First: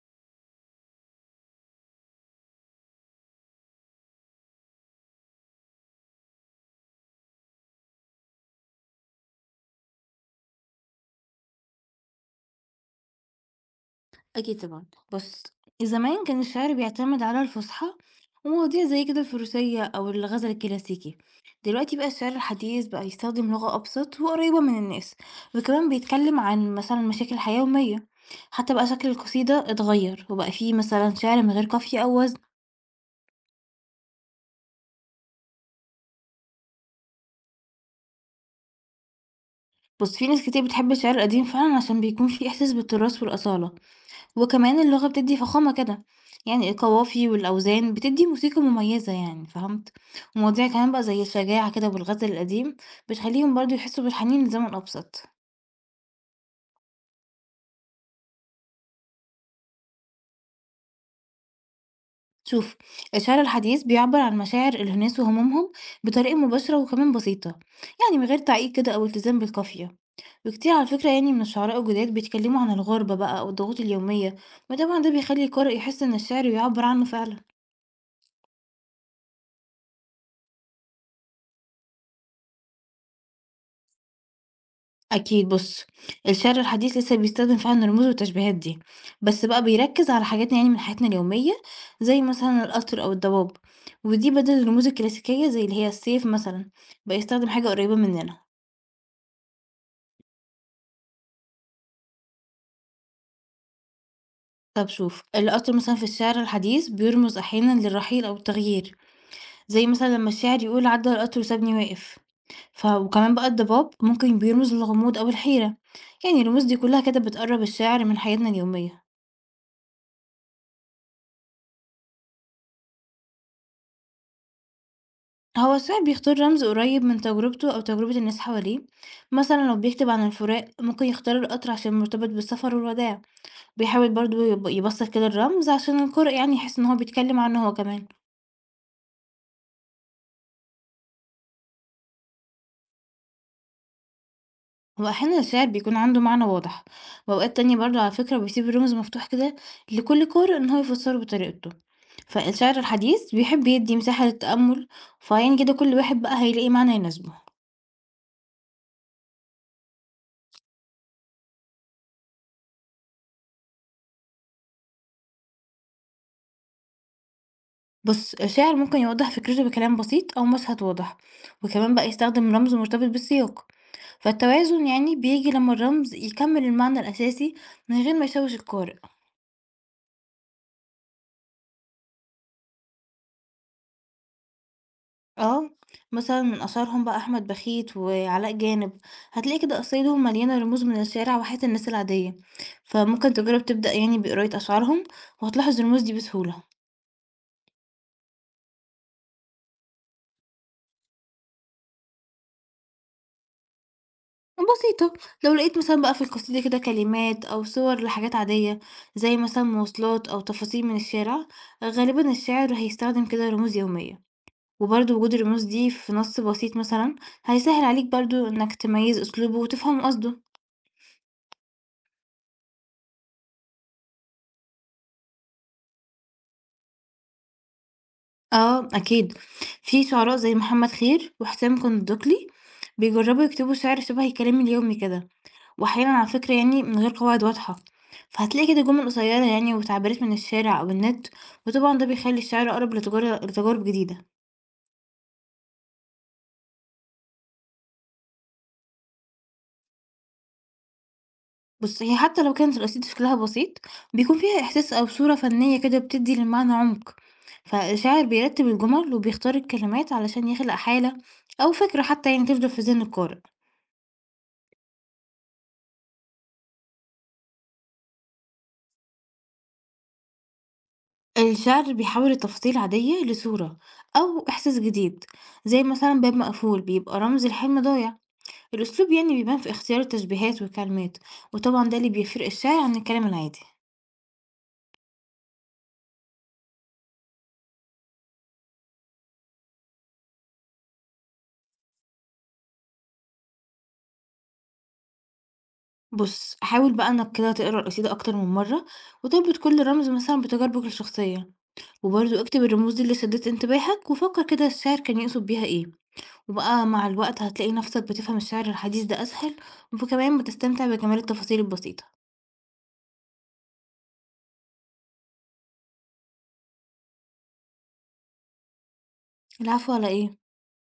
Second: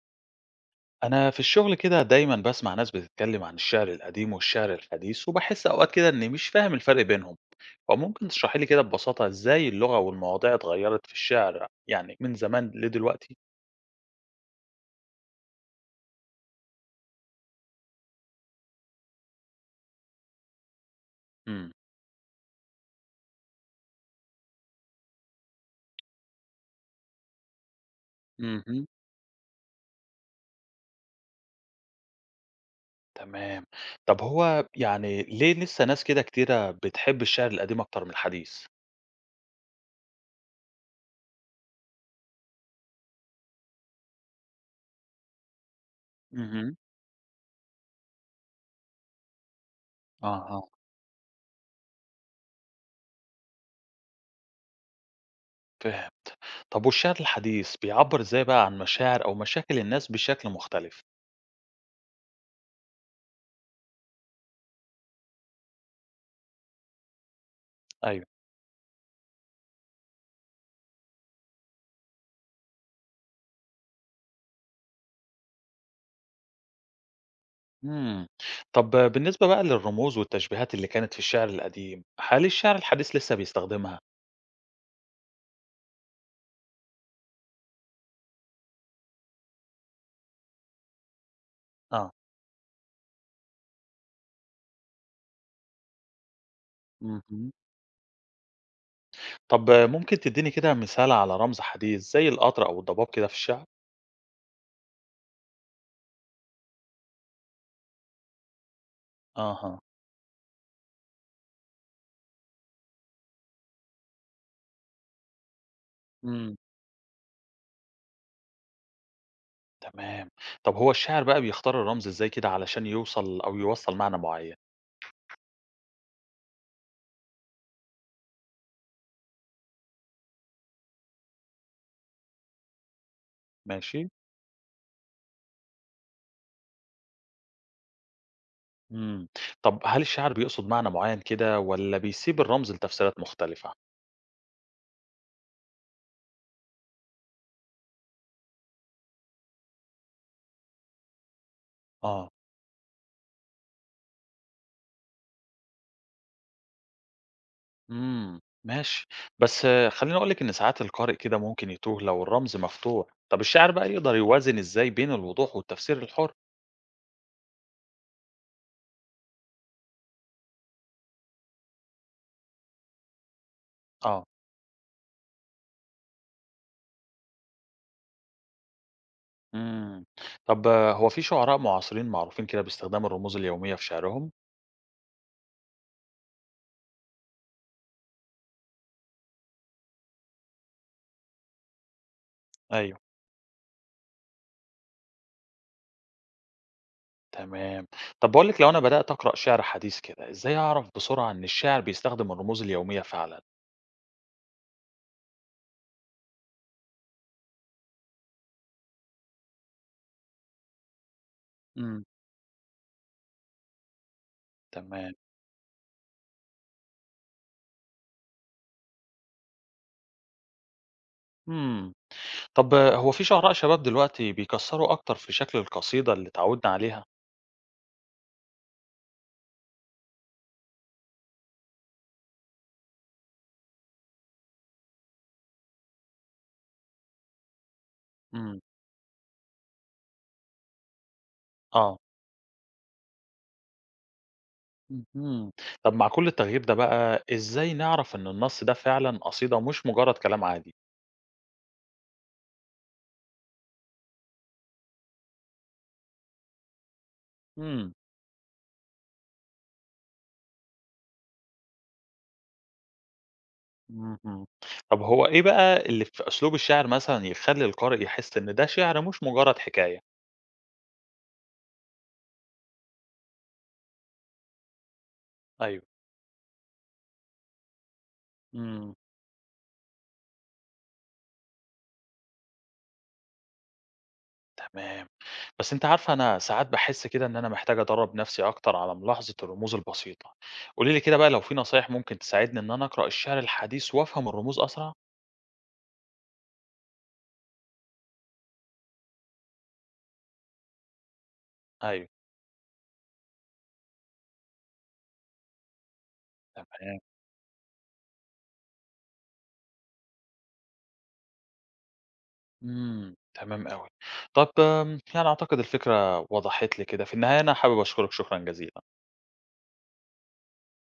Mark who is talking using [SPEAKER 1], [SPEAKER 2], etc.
[SPEAKER 1] أنا في الشغل كده دايما بسمع ناس بتتكلم عن الشعر القديم والشعر الحديث وبحس أوقات كده إني مش فاهم الفرق بينهم، فممكن تشرحي لي كده ببساطة إزاي اللغة والمواضيع اتغيرت في الشعر يعني من زمان لدلوقتي؟
[SPEAKER 2] أكيد طبعًا. بُص، زمان كان الشعر بيعتمد على الفُصحى ومواضيع زي كده الفروسية أو الغزل الكلاسيكي.
[SPEAKER 1] امم
[SPEAKER 2] دلوقتي بقى الشعر الحديث بقى يستخدم لغة أبسط وقريبة من الناس، وكمان بيتكلم عن مثلًا مشاكل الحياة يومية. حتى
[SPEAKER 1] امم
[SPEAKER 2] بقى شكل القصيدة اتغيّر، وبقى في مثلًا شعر من غير قافية أو وزن.
[SPEAKER 1] تمام. طب هو يعني ليه لسه ناس كده كتيرة بتحب الشعر القديم أكتر من الحديث؟
[SPEAKER 2] بُص، في ناس كتير بتحب الشعر القديم فعلًا عشان بيكون في إحساس بالتراث والأصالة، وكمان اللغة بتدّي فخامة كده، يعني
[SPEAKER 1] امم
[SPEAKER 2] القوافي والأوزان بتدّي موسيقى مميزة يعني فهمت؟
[SPEAKER 1] اه
[SPEAKER 2] ومواضيع
[SPEAKER 1] اه
[SPEAKER 2] كمان بقى زي الشجاعة كده والغزل القديم بتخلّيهم برضه يحسّوا بالحنين لزمن أبسط.
[SPEAKER 1] فاهم. طب والشعر الحديث بيعبر إزاي بقى عن مشاعر أو مشاكل الناس بشكل مختلف؟
[SPEAKER 2] شوف، الشعر الحديث بيعبّر عن مشاعر الناس وهمومهم بطريقة مباشرة وكمان بسيطة، يعني من
[SPEAKER 1] أيوه.
[SPEAKER 2] غير تعقيد كده أو التزام بالقافية. وكتير على فكرة يعني من الشعراء الجداد بيتكلموا عن الغربة بقى أو الضغوط اليومية، وطبعًا ده بيخلّي القارئ يحس إن الشعر بيعبّر عنه فعلًا.
[SPEAKER 1] إمم. طب بالنسبة بقى للرموز والتشبيهات اللي كانت في الشعر القديم، هل الشعر الحديث لسه بيستخدمها؟
[SPEAKER 2] أكيد بُص، الشعر الحديث لسه بيستخدم فعلًا الرموز والتشبيهات دي، بس بقى بيركّز على حاجات يعني من حياتنا اليومية،
[SPEAKER 1] آه.
[SPEAKER 2] زي مثلًا القطر أو الضباب، ودي بدل الرموز الكلاسيكية زي اللي هي السيف مثلًا، بقى يستخدم
[SPEAKER 1] اهم.
[SPEAKER 2] حاجة قريبة مننا.
[SPEAKER 1] طب ممكن تدّيني كده مثال على رمز حديث زي القطر أو الضباب كده في الشعر؟
[SPEAKER 2] طب شوف، القطر مثلًا في الشعر الحديث بيرمز أحيانًا للرحيل أو التغيير،
[SPEAKER 1] أها.
[SPEAKER 2] زي مثلًا لما الشاعر يقول عدّى القطر وسابني واقف. وكمان بقى الضباب ممكن بيرمز للغموض أو الحيرة، يعني
[SPEAKER 1] إمم.
[SPEAKER 2] الرموز دي كلها كده بتقرّب الشعر من حياتنا اليومية.
[SPEAKER 1] تمام. طب هو الشاعر بقى بيختار الرمز إزاي كده علشان يوصل أو يوصّل معنى معيّن؟
[SPEAKER 2] هو السائق بيختار رمز قريب من تجربته أو تجربة الناس حواليه، مثلا لو بيكتب عن الفراق ممكن يختار القطر عشان مرتبط بالسفر والوداع. بيحاول
[SPEAKER 1] ماشي.
[SPEAKER 2] برضو يبسط كده الرمز عشان القارئ يعني يحس إن هو بيتكلم عنه هو كمان.
[SPEAKER 1] إمم. طب هل الشاعر بيقصد معنى معيّن كده والّا بيسيب الرمز لتفسيرات مختلفة؟
[SPEAKER 2] وأحيانا الشعر بيكون عنده معنى واضح، وأوقات تانية برضو على فكرة بيسيب الرمز مفتوح كده لكل قارئ إن هو يفسره بطريقته.
[SPEAKER 1] آه.
[SPEAKER 2] فالشعر الحديث بيحب يدي مساحة للتأمل، فعين كده كل واحد بقى هيلاقي معنى يناسبه.
[SPEAKER 1] إمم، ماشي. بس آه، خلّيني أقول لِك إن ساعات القارئ كده ممكن يتوه لو الرمز مفتوح، طَب الشاعر بقى يقدر يوازن إزاي بين الوضوح والتفسير الحُر؟
[SPEAKER 2] بُص، الشاعر ممكن يوضّح فكرته بكلام بسيط أو مشهد واضح، وكمان بقى يستخدم رمز مرتبط بالسياق،
[SPEAKER 1] آه.
[SPEAKER 2] فالتوازن يعني بييجي لمّا الرمز يكمّل المعنى الأساسي من غير ما يشوّش القارئ.
[SPEAKER 1] إمم. طَب آه، هو في شعراء معاصرين معروفين كده باستخدام الرموز اليومية في شعرهم؟
[SPEAKER 2] آه، مثلًا من أشهرهم بقى أحمد بخيت وعلاء جانب، هتلاقي كده قصايدهم مليانة رموز من الشارع وحياة الناس العادية،
[SPEAKER 1] أيوه.
[SPEAKER 2] فممكن تجرّب تبدأ يعني بقراية أشعارهم وهتلاحظ الرموز دي بسهولة.
[SPEAKER 1] تمام. طَب باقول لِك لو أنا بدأت أقرأ شعر حديث كده، إزاي أعرف بسرعة إن الشاعر بيستخدم الرموز اليومية فعلًا؟
[SPEAKER 2] بسيطة، لو لقيت مثلًا بقى في القصيدة كده كلمات أو صور لحاجات عادية، زي مثلًا مواصلات أو تفاصيل من الشارع،
[SPEAKER 1] إمم.
[SPEAKER 2] غالبًا الشاعر هيستخدم كده رموز يومية،
[SPEAKER 1] تمام.
[SPEAKER 2] وبرضه وجود الرموز دي في نص بسيط مثلًا هيسهل عليك برضه إنك تميز أسلوبه وتفهم قصده.
[SPEAKER 1] إمم. طَب آه، هو في شعراء شباب دلوقتي بيكسّروا أكتر في شكل القصيدة اللي اتعوّدنا عليها؟
[SPEAKER 2] آه أكيد، في شعراء زي محمد خير وحسام كندقلي بيجرّبوا يكتبوا شعر شبه الكلام اليومي كده، وأحيانًا على فكرة يعني من غير قواعد واضحة،
[SPEAKER 1] إمم.
[SPEAKER 2] فهتلاقي كده جمل قصيرة يعني وتعبيرات من الشارع أو النت، وطبعًا
[SPEAKER 1] آه.
[SPEAKER 2] ده بيخلّي الشعر أقرب لتجارب جديدة.
[SPEAKER 1] اهم. طب مع كل التغيير ده بقى، إزاي نعرف إن النص ده فعلًا قصيدة مش مجرد كلام عادي؟
[SPEAKER 2] بُص، هي حتى لو كانت القصيدة شكلها بسيط، بيكون فيها إحساس أو صورة فنية كده بتدي للمعنى عمق،
[SPEAKER 1] إمم.
[SPEAKER 2] فالشاعر بيرتب الجمل وبيختار الكلمات علشان يخلق حالة أو فكرة حتى يعني تفضل في ذهن القارئ.
[SPEAKER 1] اهم. طب هو إيه بقى اللي في أسلوب الشاعر مثلًا يخلّي القارئ يحس إن ده شعر مش مجرد حكاية؟
[SPEAKER 2] الشعر بيحول تفاصيل عادية لصورة أو إحساس جديد، زي
[SPEAKER 1] أيوه.
[SPEAKER 2] مثلا باب مقفول بيبقى رمز لحلم ضايع.
[SPEAKER 1] إمم.
[SPEAKER 2] الأسلوب يعني بيبان في اختيار التشبيهات والكلمات، وطبعا ده اللي بيفرق الشعر عن الكلام العادي.
[SPEAKER 1] تمام. بس أنتِ عارفة أنا ساعات باحس كده إن أنا محتاج أدرّب نفسي أكتر على ملاحظة الرموز البسيطة. قولي لي كده بقى لو في نصايح ممكن تساعدني إن أنا أقرأ الشعر الحديث وأفهم الرموز أسرع؟
[SPEAKER 2] بص حاول بقى إنك كده تقرأ القصيدة أكتر من مرة وتربط كل رمز مثلا بتجاربك الشخصية،
[SPEAKER 1] أيوه،
[SPEAKER 2] وبرضه اكتب الرموز دي اللي شدت انتباهك وفكر كده الشاعر كان يقصد بيها ايه، وبقى
[SPEAKER 1] تمام.
[SPEAKER 2] مع الوقت هتلاقي نفسك بتفهم الشعر الحديث ده أسهل، وكمان بتستمتع بجمال التفاصيل البسيطة.
[SPEAKER 1] إمم، تمام أوي. طب يعني أعتقد الفكرة وضحت لي كده، في النهاية أنا حابب أشكرك شكرًا جزيلًا.
[SPEAKER 2] العفو على ايه.